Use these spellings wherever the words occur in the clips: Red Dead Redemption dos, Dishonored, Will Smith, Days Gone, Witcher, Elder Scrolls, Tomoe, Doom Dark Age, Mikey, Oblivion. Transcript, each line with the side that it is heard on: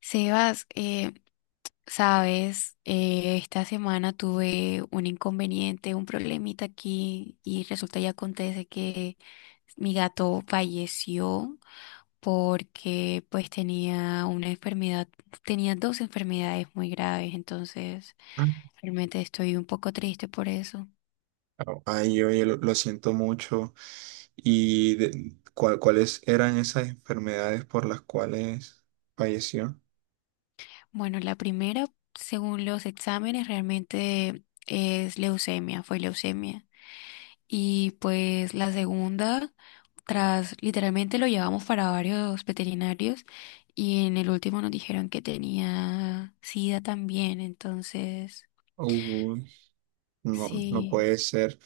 left: Sebas, sabes, esta semana tuve un inconveniente, un problemita aquí y resulta y acontece que mi gato falleció porque pues tenía una enfermedad, tenía dos enfermedades muy graves, entonces
right: Ah.
left: realmente estoy un poco triste por eso.
right: Ay, oye, lo siento mucho. ¿Y cuáles eran esas enfermedades por las cuales falleció?
left: Bueno, la primera, según los exámenes, realmente es leucemia, fue leucemia. Y pues la segunda... Tras, literalmente lo llevamos para varios veterinarios y en el último nos dijeron que tenía sida también. Entonces,
right: Uy, no, no
left: sí,
right: puede ser.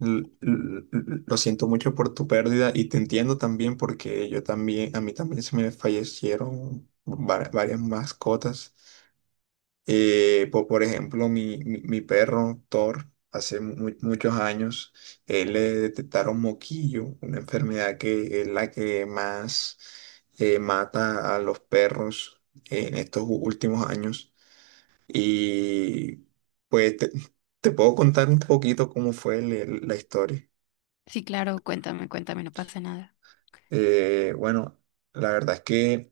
right: Lo siento mucho por tu pérdida y te entiendo también porque yo también, a mí también se me fallecieron varias mascotas. Por ejemplo, mi perro Thor, hace muchos años, le detectaron moquillo, una enfermedad que es la que más mata a los perros en estos últimos años. Y pues te puedo contar un poquito cómo fue la historia.
left: sí, claro, cuéntame, cuéntame, no pasa nada.
right: Bueno, la verdad es que...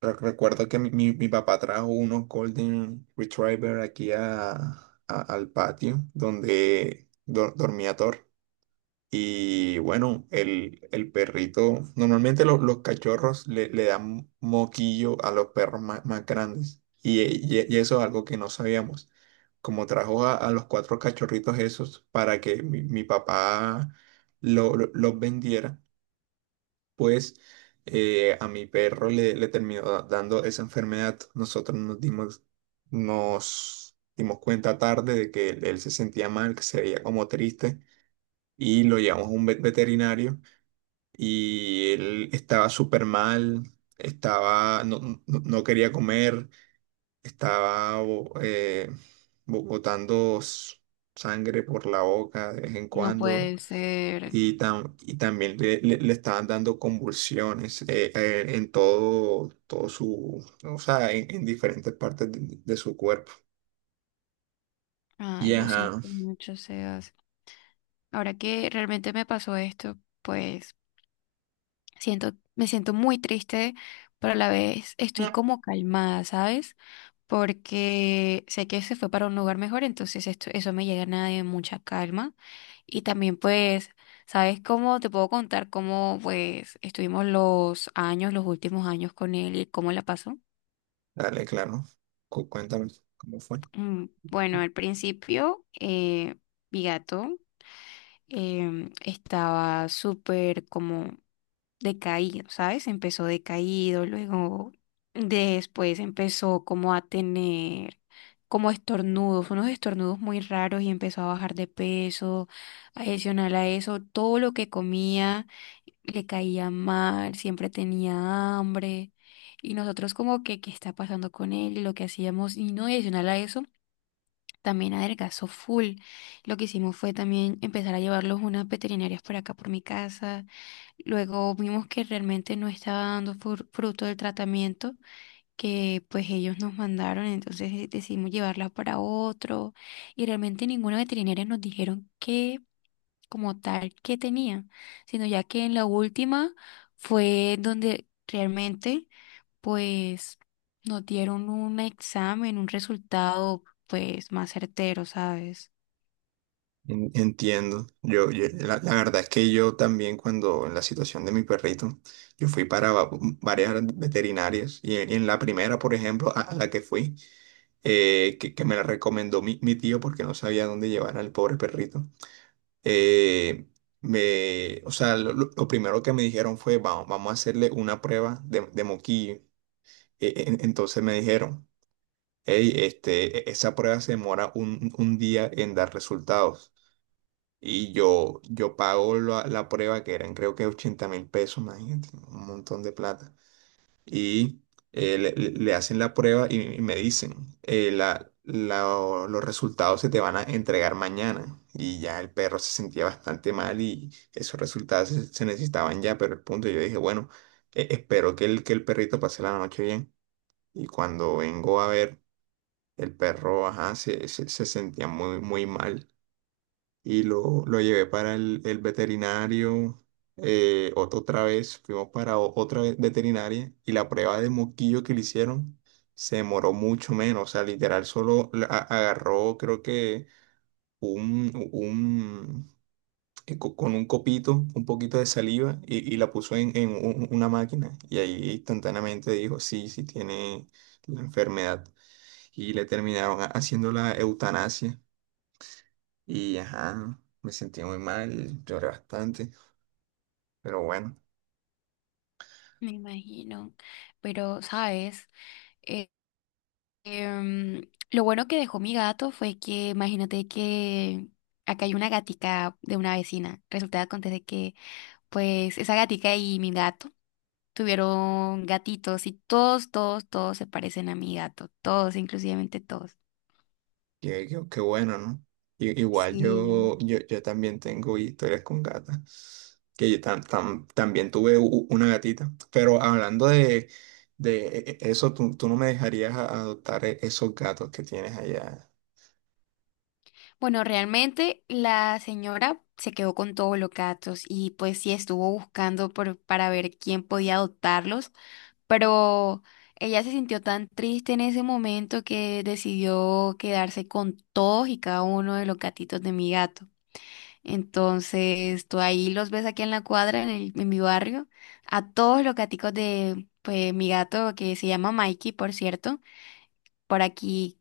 right: Recuerdo que mi papá trajo unos Golden Retriever aquí al patio donde dormía Thor. Y bueno, el perrito, normalmente los cachorros le dan moquillo a los perros más, más grandes. Y eso es algo que no sabíamos. Como trajo a los cuatro cachorritos esos para que mi papá los vendiera, pues a mi perro le terminó dando esa enfermedad. Nosotros nos dimos cuenta tarde de que él se sentía mal, que se veía como triste y lo llevamos a un veterinario y él estaba súper mal, estaba, no quería comer, estaba botando sangre por la boca de vez en
left: No
right: cuando.
left: puede ser.
right: Y también le estaban dando convulsiones, en todo, todo su, o sea, en diferentes partes de su cuerpo. Y
left: Ay, lo
right: ajá,
left: siento mucho, Sebas. Ahora que realmente me pasó esto, pues siento, me siento muy triste, pero a la vez estoy como calmada, ¿sabes? Porque sé que se fue para un lugar mejor, entonces esto, eso me llena de mucha calma. Y también pues, ¿sabes cómo te puedo contar cómo pues estuvimos los años, los últimos años con él y cómo la pasó?
right: dale, claro. Cuéntame cómo fue.
left: Mm, bueno, al principio, mi gato estaba súper como decaído, ¿sabes? Empezó decaído, luego después empezó como a tener como estornudos, unos estornudos muy raros y empezó a bajar de peso. Adicional a eso, todo lo que comía le caía mal, siempre tenía hambre. Y nosotros como que, ¿qué está pasando con él? Y lo que hacíamos, y no, y adicional a eso, también adelgazó full. Lo que hicimos fue también empezar a llevarlos unas veterinarias por acá por mi casa. Luego vimos que realmente no estaba dando fruto del tratamiento que pues ellos nos mandaron, entonces decidimos llevarla para otro y realmente ninguna veterinaria nos dijeron qué, como tal qué tenía, sino ya que en la última fue donde realmente pues nos dieron un examen, un resultado pues más certero, ¿sabes?
right: Entiendo. La, la verdad es que yo también cuando en la situación de mi perrito, yo fui para varias veterinarias y, en la primera, por ejemplo, a la que fui, que me la recomendó mi tío porque no sabía dónde llevar al pobre perrito. eh, me, o sea, lo primero que me dijeron fue, vamos, vamos a hacerle una prueba de moquillo. Entonces me dijeron, hey, esa prueba se demora un día en dar resultados. Y yo pago la prueba, que eran creo que 80.000 pesos, imagínate, un montón de plata, y le hacen la prueba y me dicen, los resultados se te van a entregar mañana. Y ya el perro se sentía bastante mal y esos resultados se necesitaban ya, pero el punto, yo dije, bueno, espero que el perrito pase la noche bien. Y cuando vengo a ver, el perro, ajá, se sentía muy, muy mal y lo llevé para el veterinario. Otra vez fuimos para otra veterinaria y la prueba de moquillo que le hicieron se demoró mucho menos. O sea, literal, solo agarró, creo que un, un con un copito, un poquito de saliva y la puso en una máquina. Y ahí instantáneamente dijo: Sí, sí, tiene la enfermedad. Y le terminaron haciendo la eutanasia. Y ajá, me sentí muy mal, lloré bastante, pero bueno,
left: Me imagino, pero ¿sabes? Em, lo bueno que dejó mi gato fue que, imagínate que acá hay una gatica de una vecina. Resulta que acontece que, pues, esa gatica y mi gato tuvieron gatitos y todos, todos, todos se parecen a mi gato. Todos, inclusivamente todos.
right: qué bueno, ¿no? Igual
left: Sí.
right: yo también tengo historias con gatas, que yo también tuve una gatita, pero hablando de eso, tú no me dejarías adoptar esos gatos que tienes allá,
left: Bueno, realmente la señora se quedó con todos los gatos y pues sí estuvo buscando por, para ver quién podía adoptarlos. Pero ella se sintió tan triste en ese momento que decidió quedarse con todos y cada uno de los gatitos de mi gato. Entonces, tú ahí los ves aquí en la cuadra, en mi barrio, a todos los gaticos de pues, mi gato que se llama Mikey, por cierto, por aquí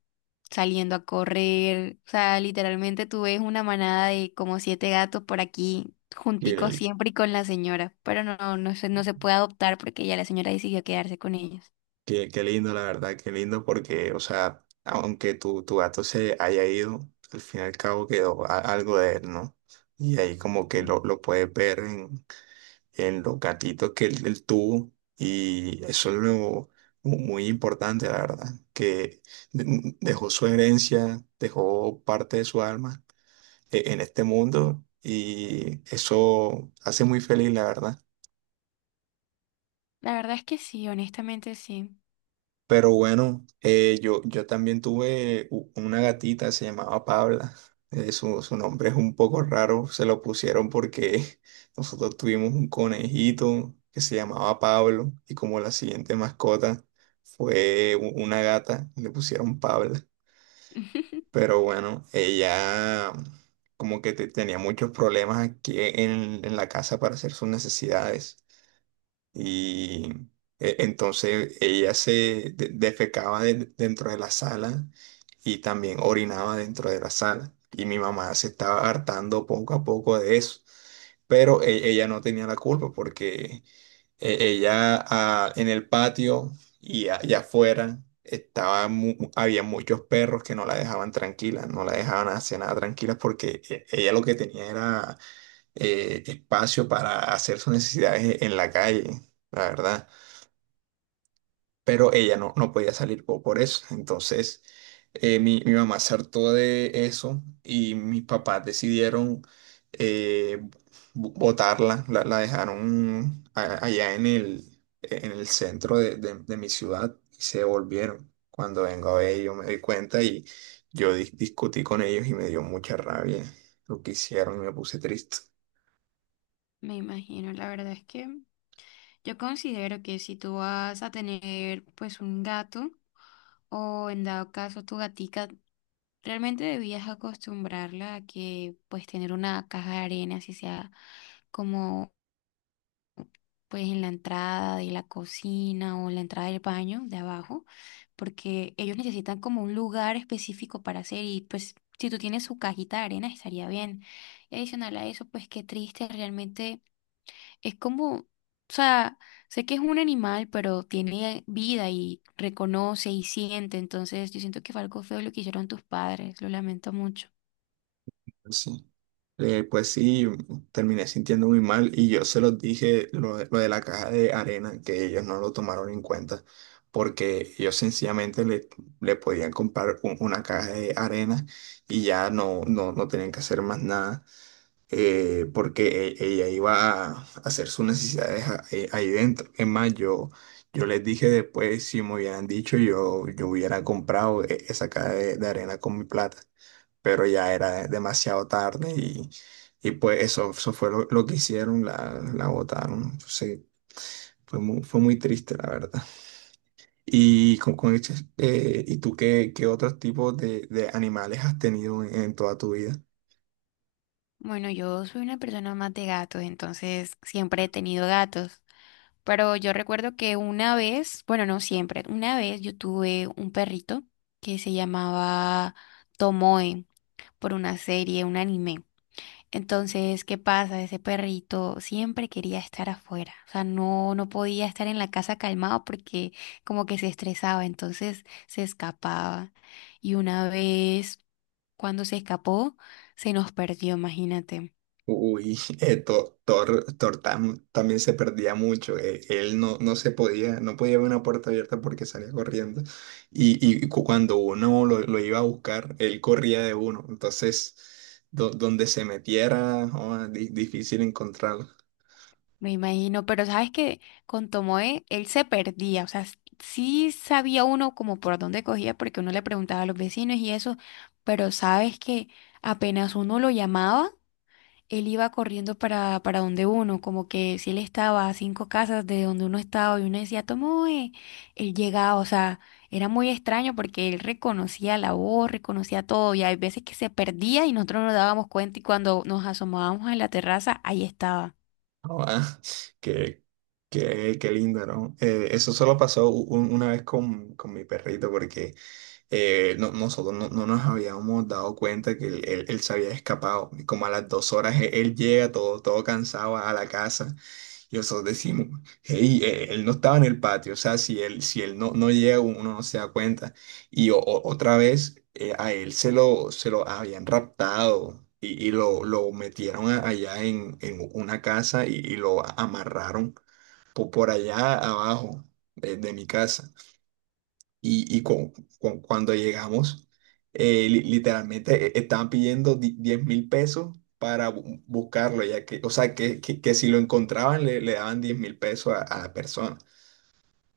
left: saliendo a correr. O sea, literalmente tú ves una manada de como siete gatos por aquí, junticos
right: que
left: siempre y con la señora, pero no, no se, no se puede adoptar porque ya la señora decidió quedarse con ellos.
right: qué lindo, la verdad, qué lindo, porque, o sea, aunque tu gato se haya ido, al fin y al cabo quedó algo de él, ¿no? Y ahí como que
left: Mm.
right: lo puedes ver en los gatitos que él tuvo, y eso es lo muy importante, la verdad, que dejó su herencia, dejó parte de su alma en este mundo, y eso hace muy feliz, la verdad.
left: La verdad es que sí, honestamente sí.
right: Pero bueno, yo también tuve una gatita, se llamaba Pabla. Su nombre es un poco raro, se lo pusieron porque nosotros tuvimos un conejito que se llamaba Pablo y como la siguiente mascota fue una gata, le pusieron Pabla. Pero bueno, ella como que tenía muchos problemas aquí en la casa para hacer sus necesidades. Y entonces ella se defecaba dentro de la sala y también orinaba dentro de la sala. Y mi mamá se estaba hartando poco a poco de eso. Pero ella no tenía la culpa porque ella, en el patio y allá afuera, había muchos perros que no la dejaban tranquila, no la dejaban hacer nada tranquila, porque ella lo que tenía era espacio para hacer sus necesidades en la calle, la verdad. Pero ella no podía salir por eso. Entonces, mi mamá se hartó de eso y mis papás decidieron eh, botarla, la dejaron allá en el centro de mi ciudad, y se volvieron. Cuando vengo a ver, yo me di cuenta y yo discutí con ellos y me dio mucha rabia lo que hicieron y me puse triste.
left: Me imagino, la verdad es que yo considero que si tú vas a tener pues un gato o en dado caso tu gatica, realmente debías acostumbrarla a que pues tener una caja de arena, así sea. Como pues en la entrada de la cocina o la entrada del baño de abajo, porque ellos necesitan como un lugar específico para hacer y pues si tú tienes su cajita de arena estaría bien. Y adicional a eso, pues qué triste, realmente es como, o sea, sé que es un animal, pero tiene vida y reconoce y siente, entonces yo siento que fue algo feo lo que hicieron tus padres, lo lamento mucho.
right: Pues sí. Pues sí, terminé sintiendo muy mal y yo se los dije, de lo de la caja de arena, que ellos no lo tomaron en cuenta, porque ellos sencillamente le podían comprar una caja de arena y ya no tenían que hacer más nada, porque ella iba a hacer sus necesidades ahí dentro. Es más, yo les dije después, si me hubieran dicho, yo hubiera comprado esa caja de arena con mi plata, pero ya era demasiado tarde, y pues eso, fue lo que hicieron, la botaron. Entonces, fue muy triste, la verdad. ¿Y tú qué otros tipos de animales has tenido en toda tu vida?
left: Bueno, yo soy una persona más de gatos, entonces siempre he tenido gatos. Pero yo recuerdo que una vez, bueno, no siempre, una vez yo tuve un perrito que se llamaba Tomoe, por una serie, un anime. Entonces, ¿qué pasa? Ese perrito siempre quería estar afuera. O sea, no, no podía estar en la casa calmado porque como que se estresaba, entonces se escapaba. Y una vez, cuando se escapó, se nos perdió, imagínate.
right: Uy, Thor también se perdía mucho. Él no podía ver una puerta abierta porque salía corriendo. Y, Cuando uno lo iba a buscar, él corría de uno. Entonces, donde se metiera, joda, difícil encontrarlo.
left: Me imagino, pero sabes que con Tomoe él se perdía, o sea, sí sabía uno como por dónde cogía porque uno le preguntaba a los vecinos y eso, pero sabes que apenas uno lo llamaba, él iba corriendo para donde uno, como que si él estaba a 5 casas de donde uno estaba y uno decía Tomoe, él llegaba, o sea, era muy extraño porque él reconocía la voz, reconocía todo y hay veces que se perdía y nosotros no nos dábamos cuenta y cuando nos asomábamos a la terraza, ahí estaba.
right: Joda, qué, qué lindo, ¿no? Eso solo pasó una vez con mi perrito, porque nosotros no nos habíamos dado cuenta que él se había escapado. Y como a las 2 horas, llega todo cansado a la casa y nosotros decimos, hey, él no estaba en el patio. O sea, si él no llega, uno no se da cuenta. Y otra vez, a él se lo habían raptado. Y lo metieron allá en una casa y lo amarraron por allá abajo de mi casa, y cuando llegamos, literalmente estaban pidiendo 10.000 pesos para buscarlo, ya que, o sea, que si lo encontraban le daban 10.000 pesos a la persona.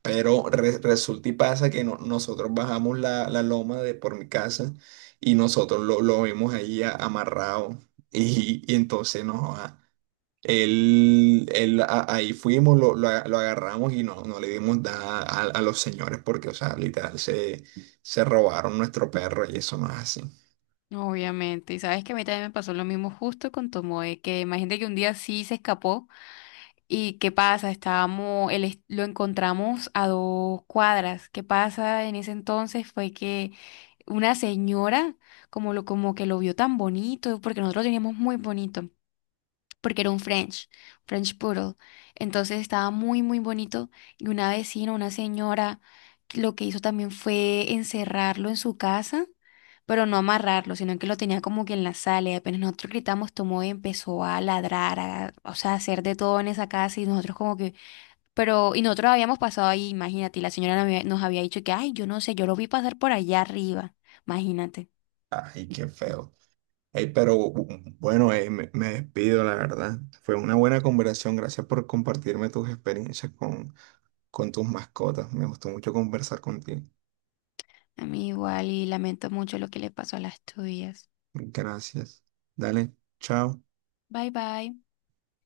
right: Pero resulta y pasa que nosotros bajamos la loma de por mi casa y nosotros lo vimos ahí amarrado y entonces no. Joda, ahí fuimos, lo agarramos y no le dimos nada a los señores porque, o sea, literal, se robaron nuestro perro y eso no es así.
left: Obviamente, y sabes que a mí también me pasó lo mismo justo con Tomoe, que imagínate que un día sí se escapó y ¿qué pasa? Estábamos, lo encontramos a dos cuadras. ¿Qué pasa en ese entonces? Fue que una señora como lo como que lo vio tan bonito, porque nosotros lo teníamos muy bonito porque era un French, French Poodle. Entonces estaba muy, muy bonito. Y una vecina, una señora, lo que hizo también fue encerrarlo en su casa, pero no amarrarlo, sino que lo tenía como que en la sala. Y apenas nosotros gritamos, tomó y empezó a ladrar, a, o sea, a hacer de todo en esa casa. Y nosotros como que, pero, y nosotros habíamos pasado ahí, imagínate, y la señora nos había dicho que, ay, yo no sé, yo lo vi pasar por allá arriba. Imagínate.
right: Ay, qué feo. Ey, pero bueno, me despido, la verdad. Fue una buena conversación. Gracias por compartirme tus experiencias con tus mascotas. Me gustó mucho conversar contigo.
left: A mí igual y lamento mucho lo que le pasó a las tuyas.
right: Gracias. Dale, chao.
left: Bye bye.